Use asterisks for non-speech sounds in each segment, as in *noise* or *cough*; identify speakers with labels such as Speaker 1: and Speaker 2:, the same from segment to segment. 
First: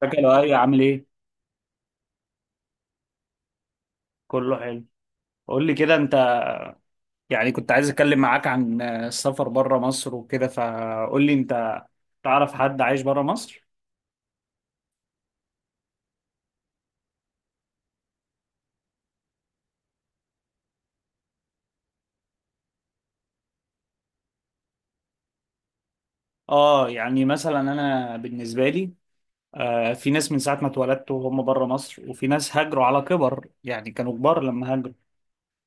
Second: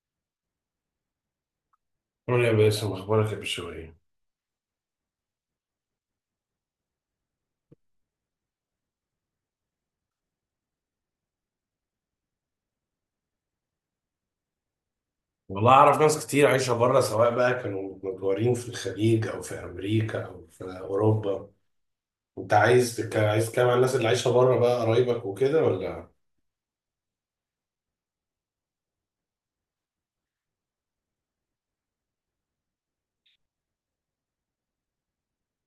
Speaker 1: فاكر يا ايه عامل ايه؟
Speaker 2: قول يا باسم، اخبارك يا بشوية.
Speaker 1: كله حلو. قول لي كده انت. يعني كنت عايز اتكلم معاك عن السفر بره مصر وكده، فقول لي انت تعرف حد عايش بره مصر.
Speaker 2: والله اعرف ناس كتير عايشه بره، سواء بقى كانوا متجوهرين في الخليج او في امريكا او في اوروبا. انت عايز عايز تتكلم عن الناس اللي عايشه بره بقى، قرايبك وكده ولا
Speaker 1: اه، يعني مثلا انا بالنسبه لي، في ناس من ساعه ما اتولدت وهم بره مصر، وفي ناس هاجروا على كبر، يعني كانوا كبار لما هاجروا.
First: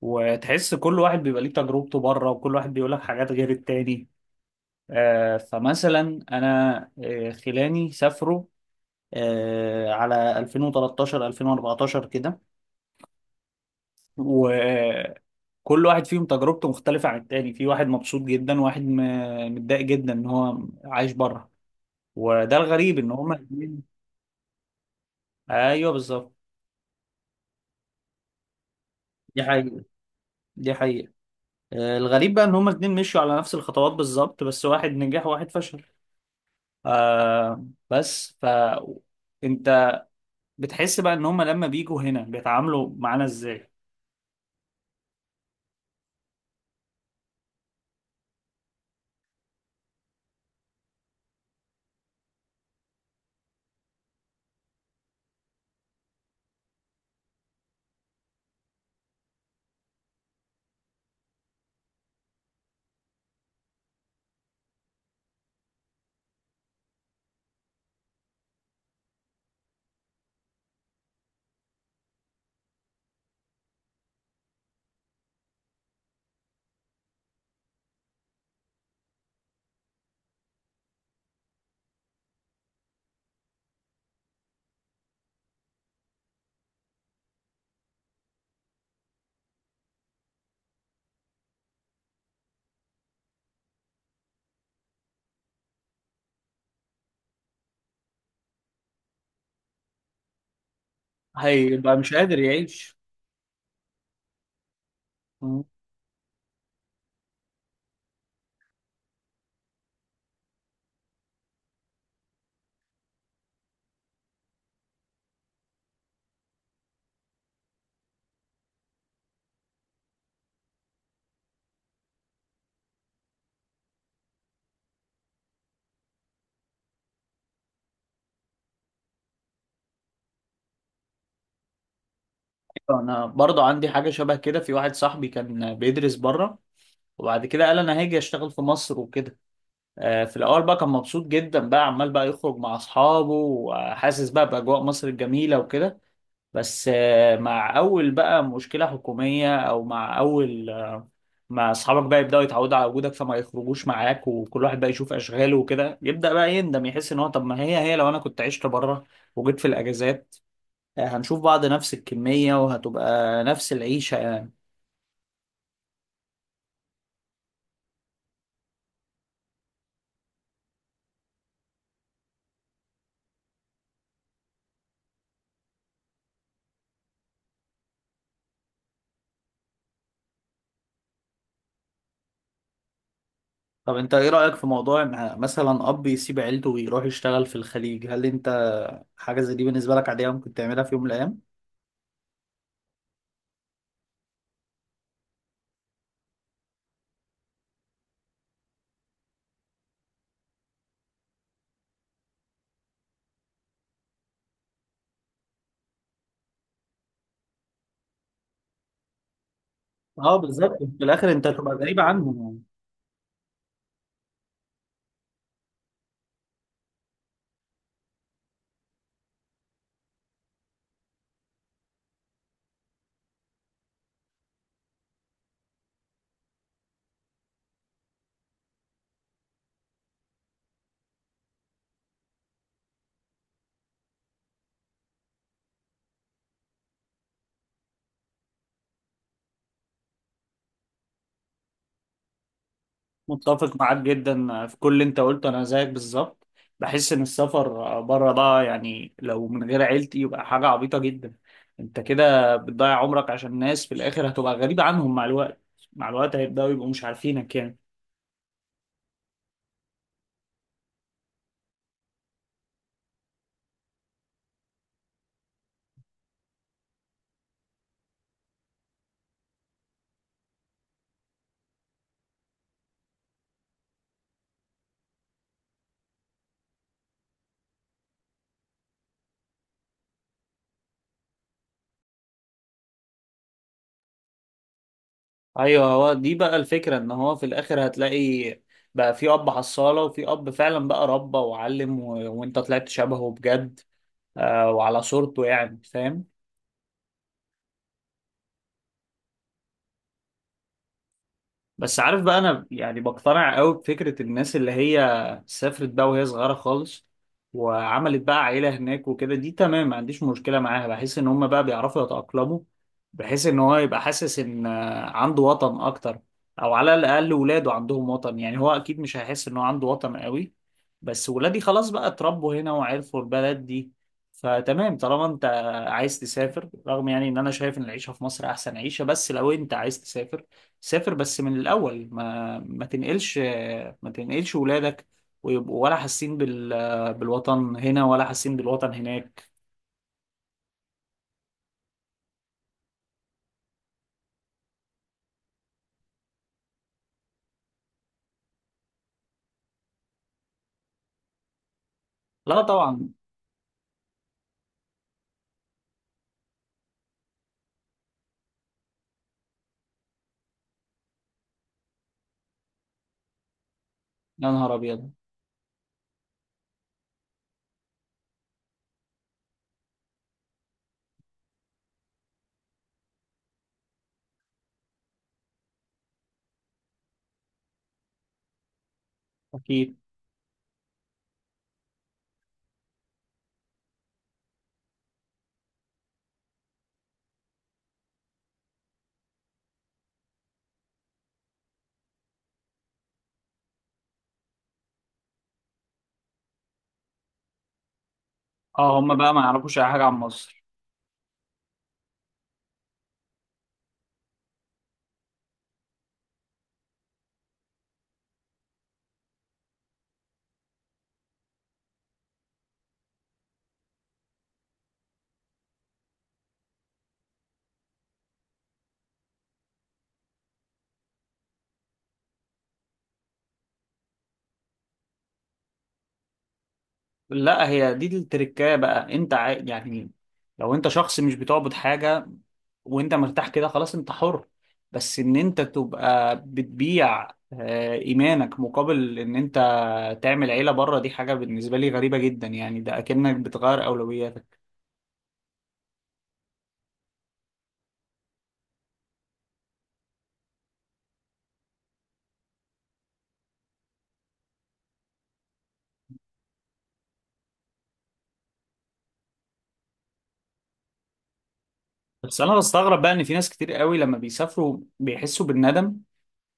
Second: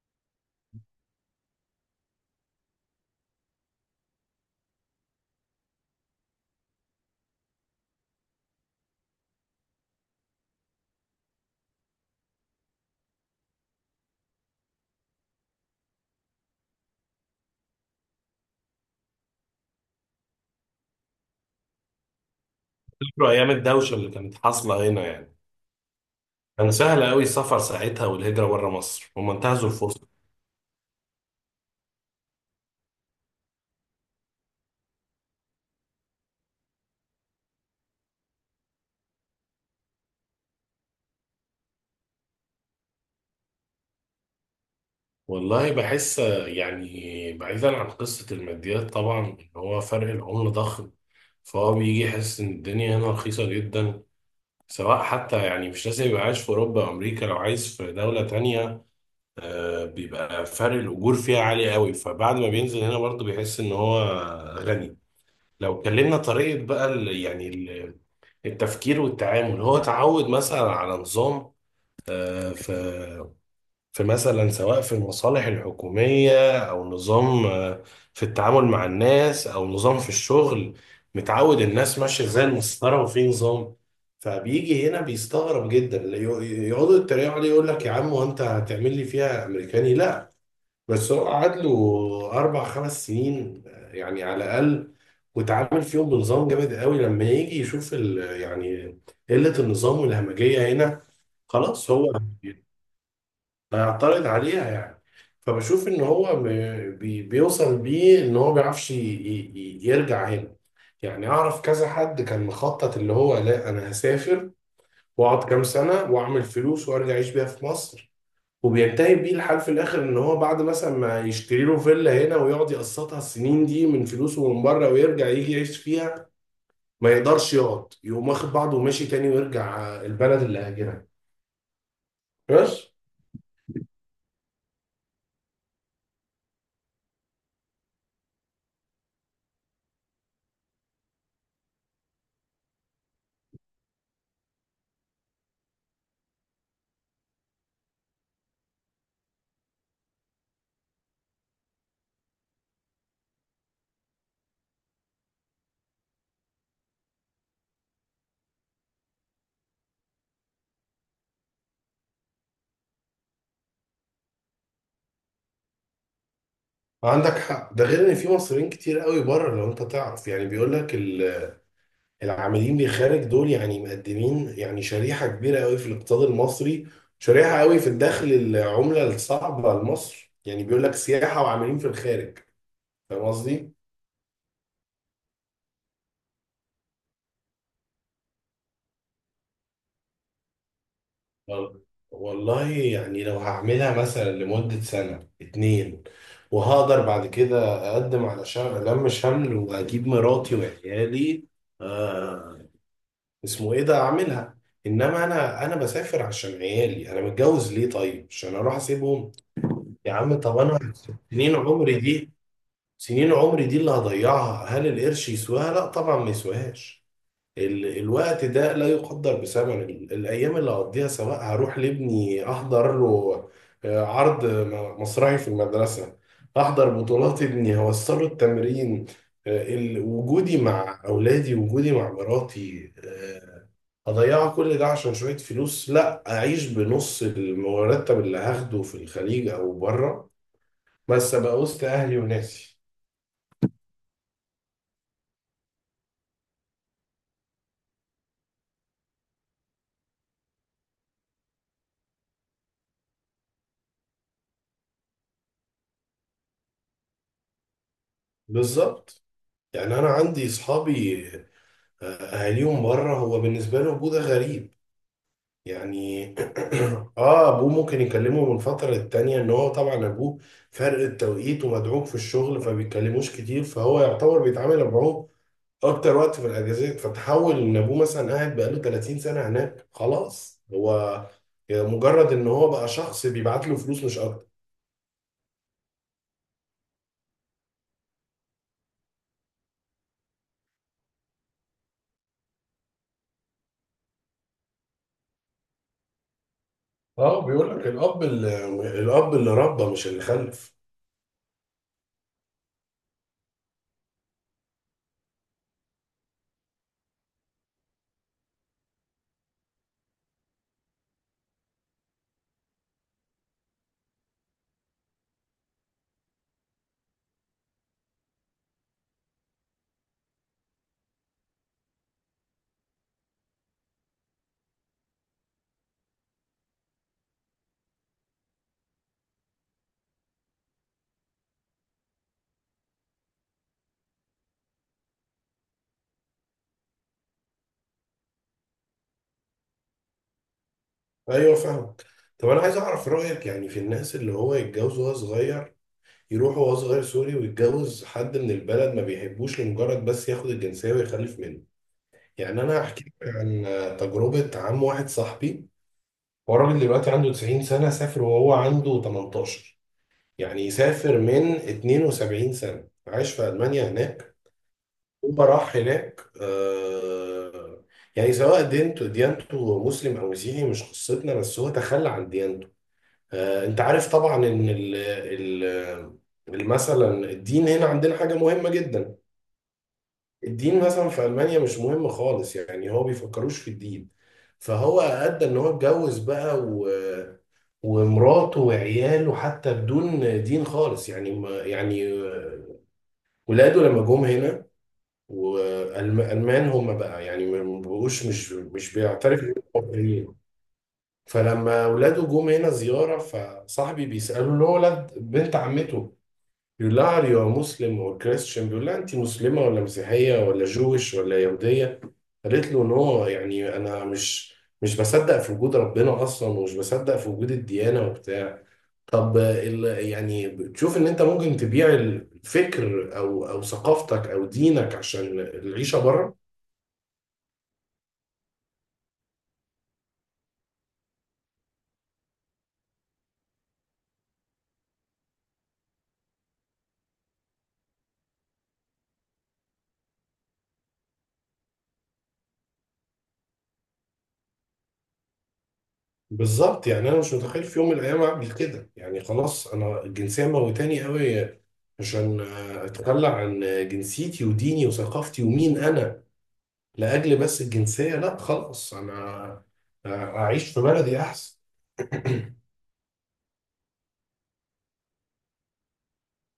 Speaker 1: وتحس كل واحد بيبقى ليه تجربته بره، وكل واحد بيقول لك حاجات غير التاني. فمثلا انا خلاني سافروا على 2013 2014 كده. وكل واحد فيهم تجربته مختلفة عن التاني، في واحد مبسوط جدا وواحد متضايق جدا ان هو عايش بره. وده الغريب، ان
Speaker 2: فاكروا
Speaker 1: هما
Speaker 2: ايام
Speaker 1: الاتنين.
Speaker 2: الدوشه اللي كانت حاصله هنا يعني؟
Speaker 1: ايوه بالظبط.
Speaker 2: كان سهل قوي السفر ساعتها، والهجره بره مصر هم
Speaker 1: دي
Speaker 2: انتهزوا
Speaker 1: حقيقة.
Speaker 2: الفرصه.
Speaker 1: دي حقيقة. الغريب بقى ان هما الاتنين مشوا على نفس الخطوات بالظبط، بس واحد نجح وواحد فشل. آه. بس انت بتحس بقى ان هما لما بيجوا هنا بيتعاملوا معانا ازاي.
Speaker 2: والله بحس، يعني بعيدا عن قصه الماديات طبعا، ان هو فرق العمله ضخم، فهو بيجي يحس ان الدنيا هنا رخيصه جدا، سواء حتى يعني مش لازم يبقى عايش في أوروبا أو أمريكا، لو عايز في دولة تانية بيبقى فرق الأجور فيها عالي قوي، فبعد ما بينزل هنا برضه بيحس إن هو غني. لو اتكلمنا طريقة بقى يعني التفكير والتعامل، هو اتعود مثلا على نظام، في في مثلا سواء في المصالح الحكومية، أو نظام في التعامل مع الناس، أو نظام في الشغل. متعود الناس ماشية زي المسطرة وفي نظام، فبيجي هنا بيستغرب جدا، يقعدوا يتريقوا عليه، يقول لك يا عم وأنت هتعمل لي فيها أمريكاني؟ لا. بس هو قعد له أربع خمس سنين، يعني على الأقل، وتعامل فيهم بنظام جامد قوي. لما يجي يشوف يعني قلة النظام والهمجية هنا، خلاص
Speaker 1: هيبقى
Speaker 2: هو
Speaker 1: مش قادر يعيش.
Speaker 2: هيعترض عليها يعني.
Speaker 1: مم.
Speaker 2: فبشوف ان هو بيوصل بيه ان هو ما بيعرفش يرجع هنا. يعني اعرف كذا حد كان مخطط اللي هو: لا، انا هسافر واقعد كام سنه واعمل فلوس وارجع اعيش بيها في مصر. وبينتهي بيه الحال في الاخر ان هو بعد مثلا ما يشتري له فيلا هنا ويقعد يقسطها السنين دي من فلوسه من بره، ويرجع يجي يعيش فيها، ما يقدرش يقعد، يقوم واخد بعضه وماشي تاني ويرجع البلد اللي هاجرها، بس.
Speaker 1: انا برضو عندي حاجة شبه كده، في واحد صاحبي كان بيدرس بره وبعد كده قال انا هاجي اشتغل في مصر وكده. في الاول بقى كان مبسوط جدا، بقى عمال بقى يخرج مع اصحابه وحاسس بقى باجواء مصر الجميله وكده. بس مع اول بقى مشكله حكوميه، او مع اول مع اصحابك بقى يبداوا يتعودوا على وجودك فما يخرجوش معاك، وكل واحد بقى يشوف اشغاله وكده، يبدا بقى يندم يحس ان هو طب ما هي لو انا كنت عشت بره وجيت في الاجازات، هنشوف بعض نفس الكميه وهتبقى نفس العيشه.
Speaker 2: عندك حق، ده غير ان في مصريين كتير قوي بره، لو انت تعرف يعني، بيقول لك العاملين بالخارج دول يعني مقدمين، يعني شريحة كبيرة قوي في الاقتصاد المصري، شريحة قوي في الدخل العملة الصعبة لمصر، يعني بيقول لك سياحة وعاملين في الخارج. فاهم قصدي؟
Speaker 1: طب انت ايه رأيك في موضوع ان مثلا اب يسيب عيلته ويروح يشتغل في الخليج؟ هل انت حاجة زي دي بالنسبة لك عادية ممكن تعملها في يوم من الايام؟
Speaker 2: وال- والله يعني لو هعملها مثلا لمدة سنة اتنين، وهقدر بعد كده اقدم على شغل لم شمل واجيب مراتي وعيالي، آه، اسمه ايه ده، اعملها. انما انا بسافر عشان عيالي، انا متجوز ليه طيب؟ عشان اروح اسيبهم؟ يا
Speaker 1: اه
Speaker 2: عم طب
Speaker 1: بالظبط،
Speaker 2: انا
Speaker 1: في الاخر انت
Speaker 2: سنين
Speaker 1: هتبقى غريب
Speaker 2: عمري دي،
Speaker 1: عنهم يعني.
Speaker 2: سنين عمري دي اللي هضيعها، هل القرش يسواها؟ لا طبعا، ما يسواهاش. الوقت ده لا يقدر بثمن، الايام اللي هقضيها، سواء هروح لابني احضر له عرض مسرحي في المدرسه، احضر بطولات ابني، هوصله التمرين، وجودي مع اولادي، وجودي مع مراتي، اضيع كل ده عشان شويه فلوس؟ لا، اعيش بنص المرتب اللي هاخده في الخليج او بره، بس ابقى وسط اهلي وناسي.
Speaker 1: متفق معاك جدا في كل اللي انت قلته، انا زيك بالظبط. بحس ان السفر بره ده، يعني لو من غير عيلتي، يبقى حاجة عبيطة جدا. انت كده بتضيع عمرك عشان ناس في الاخر هتبقى غريب عنهم مع الوقت. مع الوقت هيبدأوا يبقوا مش عارفينك يعني.
Speaker 2: بالظبط، يعني انا عندي اصحابي أهاليهم بره، هو بالنسبة له أبوه ده غريب يعني. *clears throat* أبوه ممكن يكلمه من فترة للتانية، إن هو طبعا أبوه فرق التوقيت ومدعوك في الشغل فبيتكلموش كتير، فهو يعتبر بيتعامل معاه أكتر وقت في الأجازات، فتحول إن أبوه مثلا قاعد بقاله 30 سنة هناك، خلاص هو مجرد إن هو بقى شخص بيبعت له فلوس، مش أكتر.
Speaker 1: ايوه، هو دي بقى الفكره، ان هو في الاخر هتلاقي بقى في اب حصاله وفي اب فعلا بقى ربى وعلم وانت طلعت شبهه بجد. وعلى صورته يعني، فاهم؟
Speaker 2: بيقول لك الأب اللي، الأب اللي ربى مش اللي خلف.
Speaker 1: بس عارف بقى، انا يعني بقتنع قوي بفكرة الناس اللي هي سافرت بقى وهي صغيرة خالص وعملت بقى عيلة هناك وكده، دي تمام، ما عنديش مشكلة معاها. بحس ان هم بقى بيعرفوا يتأقلموا، بحيث ان هو يبقى حاسس ان عنده وطن اكتر، او على الاقل ولاده عندهم وطن. يعني هو اكيد مش هيحس ان هو عنده وطن قوي، بس ولادي خلاص بقى اتربوا هنا وعرفوا البلد دي. فتمام، طالما انت عايز تسافر، رغم يعني ان انا شايف ان العيشة في مصر احسن عيشة، بس لو انت عايز تسافر سافر، بس من الأول ما تنقلش، ما تنقلش ولادك، ويبقوا ولا حاسين بالوطن هنا ولا حاسين بالوطن هناك.
Speaker 2: أيوه فاهم. طب أنا عايز أعرف رأيك يعني في الناس اللي هو يتجوز وهو صغير، يروح وهو صغير سوري ويتجوز حد من البلد ما بيحبوش لمجرد بس ياخد الجنسية ويخلف منه. يعني
Speaker 1: لا
Speaker 2: أنا هحكي
Speaker 1: طبعا.
Speaker 2: لك عن تجربة عم واحد صاحبي. هو راجل دلوقتي عنده 90 سنة، سافر وهو عنده 18، يعني سافر من 72 سنة، عاش في ألمانيا هناك.
Speaker 1: يا نهار أبيض.
Speaker 2: هو راح هناك، آه، يعني سواء ديانته مسلم أو مسيحي مش قصتنا، بس هو تخلى عن ديانته. انت عارف طبعا ان ال مثلا الدين هنا عندنا حاجة مهمة جدا.
Speaker 1: أكيد.
Speaker 2: الدين مثلا في ألمانيا مش مهم خالص، يعني هو بيفكروش في الدين. فهو أدى ان هو اتجوز بقى و ومراته وعياله حتى بدون دين خالص، يعني ما يعني ولاده لما جم هنا، والألمان هم بقى يعني ما بقوش مش
Speaker 1: اه، هما بقى ما
Speaker 2: بيعترفوا إن
Speaker 1: يعرفوش أي
Speaker 2: هم
Speaker 1: حاجة عن
Speaker 2: مسيحيين.
Speaker 1: مصر.
Speaker 2: فلما ولاده جم هنا زيارة، فصاحبي بيسأله، له ولد بنت عمته، بيقول لها are you a Muslim or Christian، بيقول لها انت مسلمة ولا مسيحية ولا جويش ولا يهودية؟ قالت له نو، يعني انا مش بصدق في وجود ربنا اصلا، ومش بصدق في وجود الديانة وبتاع. طب ال يعني بتشوف ان انت ممكن تبيع الفكر او او ثقافتك او دينك عشان العيشة بره؟
Speaker 1: لا، هي دي التركاية بقى. أنت يعني لو أنت شخص مش بتعبد حاجة وأنت مرتاح كده خلاص أنت حر. بس إن أنت تبقى بتبيع إيمانك مقابل إن أنت تعمل عيلة بره، دي حاجة بالنسبة لي غريبة جدا، يعني ده أكنك بتغير أولوياتك.
Speaker 2: بالظبط، يعني انا مش متخيل في يوم من الايام اعمل كده، يعني خلاص، انا الجنسية موتاني قوي عشان اتخلى عن جنسيتي وديني وثقافتي ومين انا لاجل بس الجنسيه؟ لا خلاص، انا اعيش في بلدي احسن.
Speaker 1: بس أنا بستغرب بقى إن في ناس كتير قوي لما بيسافروا بيحسوا بالندم،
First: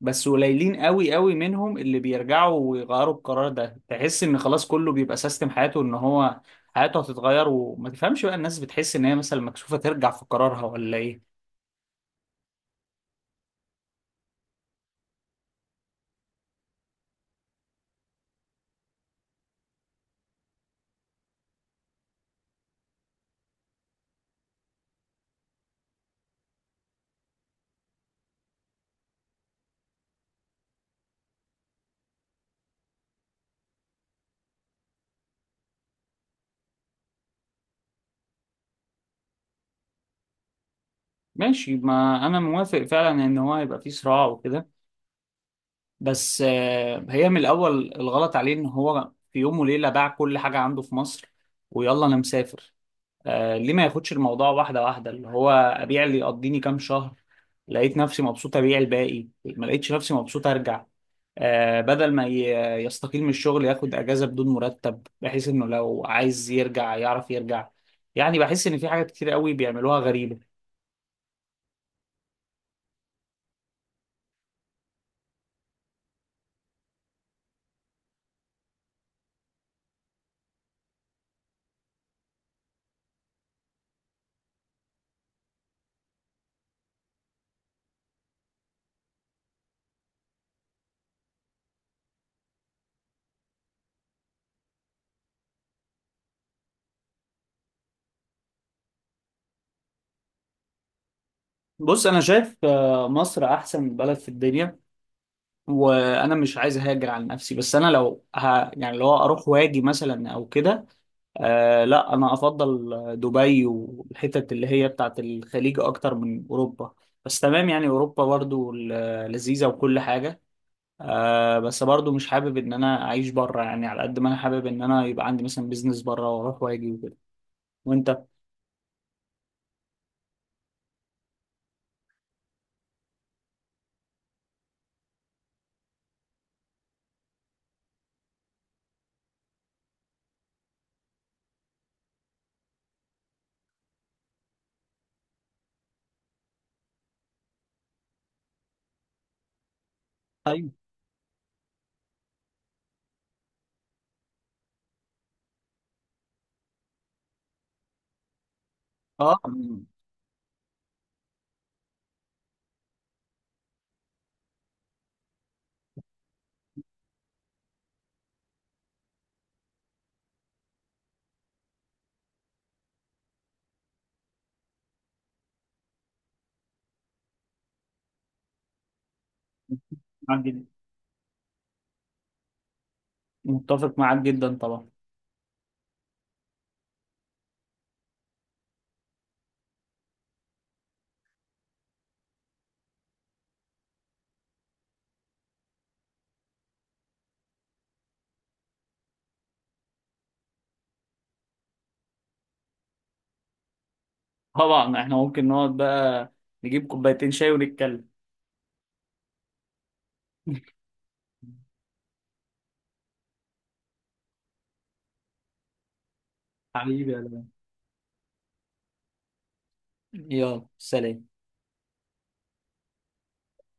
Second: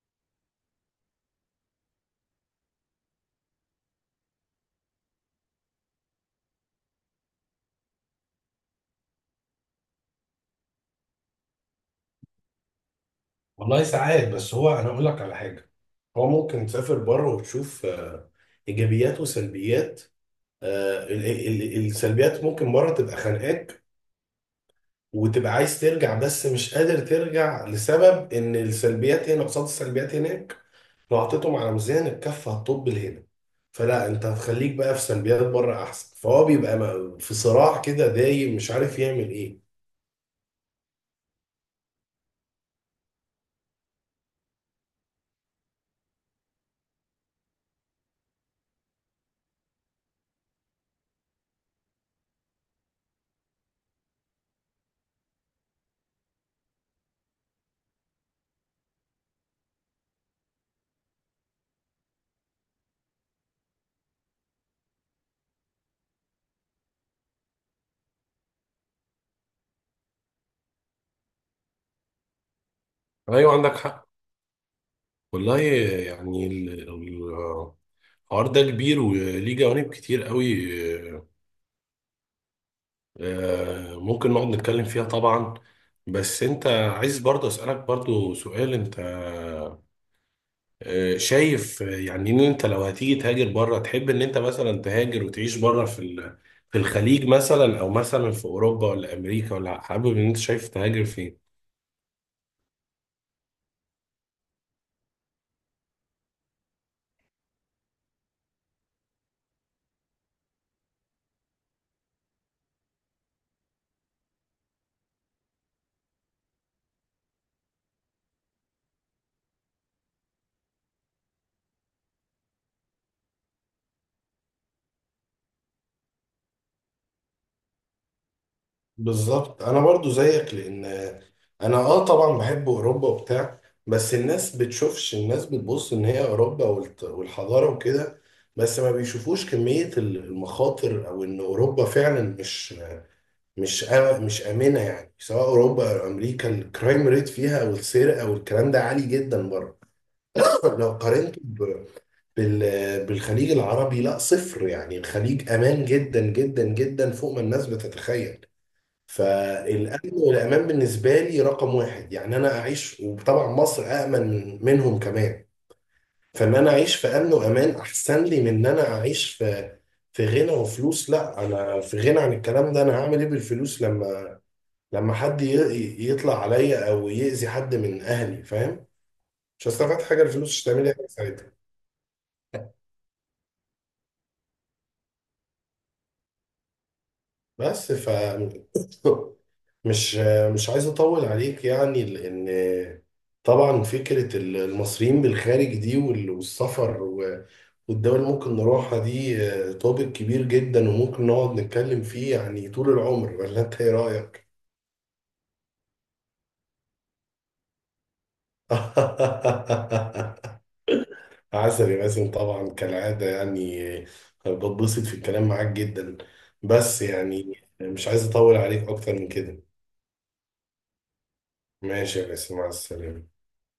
Speaker 1: بس قليلين قوي قوي منهم اللي بيرجعوا ويغيروا القرار ده. تحس إن خلاص كله بيبقى سيستم حياته، إن هو حياته هتتغير. وما تفهمش بقى الناس بتحس إن هي مثلا مكسوفة ترجع في قرارها ولا إيه.
Speaker 2: والله ساعات، بس هو انا اقول لك على حاجه: هو ممكن تسافر بره وتشوف ايجابيات وسلبيات، السلبيات ممكن بره تبقى خانقاك، وتبقى عايز ترجع بس مش قادر ترجع، لسبب ان السلبيات هنا قصاد السلبيات هناك، لو حطيتهم على ميزان الكف هتطب لهنا، فلا انت هتخليك بقى في سلبيات بره احسن، فهو بيبقى في صراع كده دايم مش عارف يعمل ايه.
Speaker 1: ماشي، ما أنا موافق فعلا إن هو يبقى في صراع وكده. بس هي من الاول الغلط عليه ان هو في يوم وليله باع كل حاجه عنده في مصر، ويلا انا مسافر. ليه ما ياخدش الموضوع واحده واحده، اللي هو ابيع اللي يقضيني كام شهر، لقيت نفسي مبسوط ابيع الباقي، ما لقيتش نفسي مبسوط ارجع. بدل ما يستقيل من الشغل، ياخد اجازه بدون مرتب بحيث انه لو عايز يرجع يعرف يرجع. يعني بحس ان في حاجات كتير قوي بيعملوها غريبه.
Speaker 2: ايوه عندك حق. والله يعني الحوار ده كبير وليه جوانب كتير قوي، ممكن نقعد نتكلم فيها طبعا. بس انت عايز، برضه اسألك برضه سؤال: انت شايف يعني ان انت لو هتيجي تهاجر بره، تحب ان انت مثلا تهاجر وتعيش بره في في الخليج مثلا، او مثلا في اوروبا ولا امريكا، ولا حابب، ان انت شايف تهاجر فين؟
Speaker 1: بص، انا شايف مصر احسن بلد في الدنيا، وانا مش عايز اهاجر على نفسي. بس انا لو يعني لو اروح واجي مثلا او كده، لا، انا افضل دبي والحتت اللي هي بتاعت الخليج اكتر من اوروبا. بس تمام يعني، اوروبا برضو لذيذة وكل حاجة. بس برضو مش حابب ان انا اعيش بره، يعني على قد ما انا حابب ان انا يبقى عندي مثلا بيزنس بره واروح واجي وكده. وانت؟
Speaker 2: بالظبط انا برضو زيك، لان انا اه طبعا بحب اوروبا وبتاع، بس الناس بتشوفش، الناس بتبص ان هي اوروبا والحضاره وكده، بس ما بيشوفوش كميه المخاطر، او ان اوروبا فعلا مش امنه، يعني سواء اوروبا او امريكا الكرايم ريت فيها او السرقه او الكلام ده عالي جدا بره.
Speaker 1: ايوه.
Speaker 2: *coughs* لو قارنته بالخليج العربي، لا صفر، يعني الخليج امان جدا جدا جدا فوق ما الناس بتتخيل.
Speaker 1: اه.
Speaker 2: فالأمن والأمان بالنسبة لي رقم واحد، يعني أنا أعيش، وطبعا مصر أأمن منهم كمان. فإن أنا أعيش في أمن وأمان أحسن لي من إن أنا أعيش في غنى وفلوس، لا أنا في غنى عن الكلام ده. أنا هعمل إيه بالفلوس لما حد يطلع عليا أو يأذي حد من أهلي؟ فاهم، مش هستفاد حاجة،
Speaker 1: معاك
Speaker 2: الفلوس
Speaker 1: جدا.
Speaker 2: مش هتعمل لي حاجة ساعتها.
Speaker 1: متفق معاك جدا طبعا.
Speaker 2: بس ف *laughs* مش مش عايز اطول عليك يعني، لان طبعا فكره المصريين بالخارج دي والسفر والدول اللي ممكن نروحها دي، توبيك كبير جدا وممكن نقعد نتكلم فيه يعني طول العمر، ولا انت ايه رايك؟
Speaker 1: طبعا احنا ممكن نقعد بقى نجيب كوبايتين شاي ونتكلم.
Speaker 2: *laughs*
Speaker 1: *laughs*
Speaker 2: عسل يا باسم، طبعا كالعاده يعني بتبسط في الكلام معاك جدا، بس
Speaker 1: حبيبي يا لؤي.
Speaker 2: يعني مش عايز اطول عليك اكتر من كده.
Speaker 1: يلا سلام.
Speaker 2: ماشي يا باسم، مع السلامه.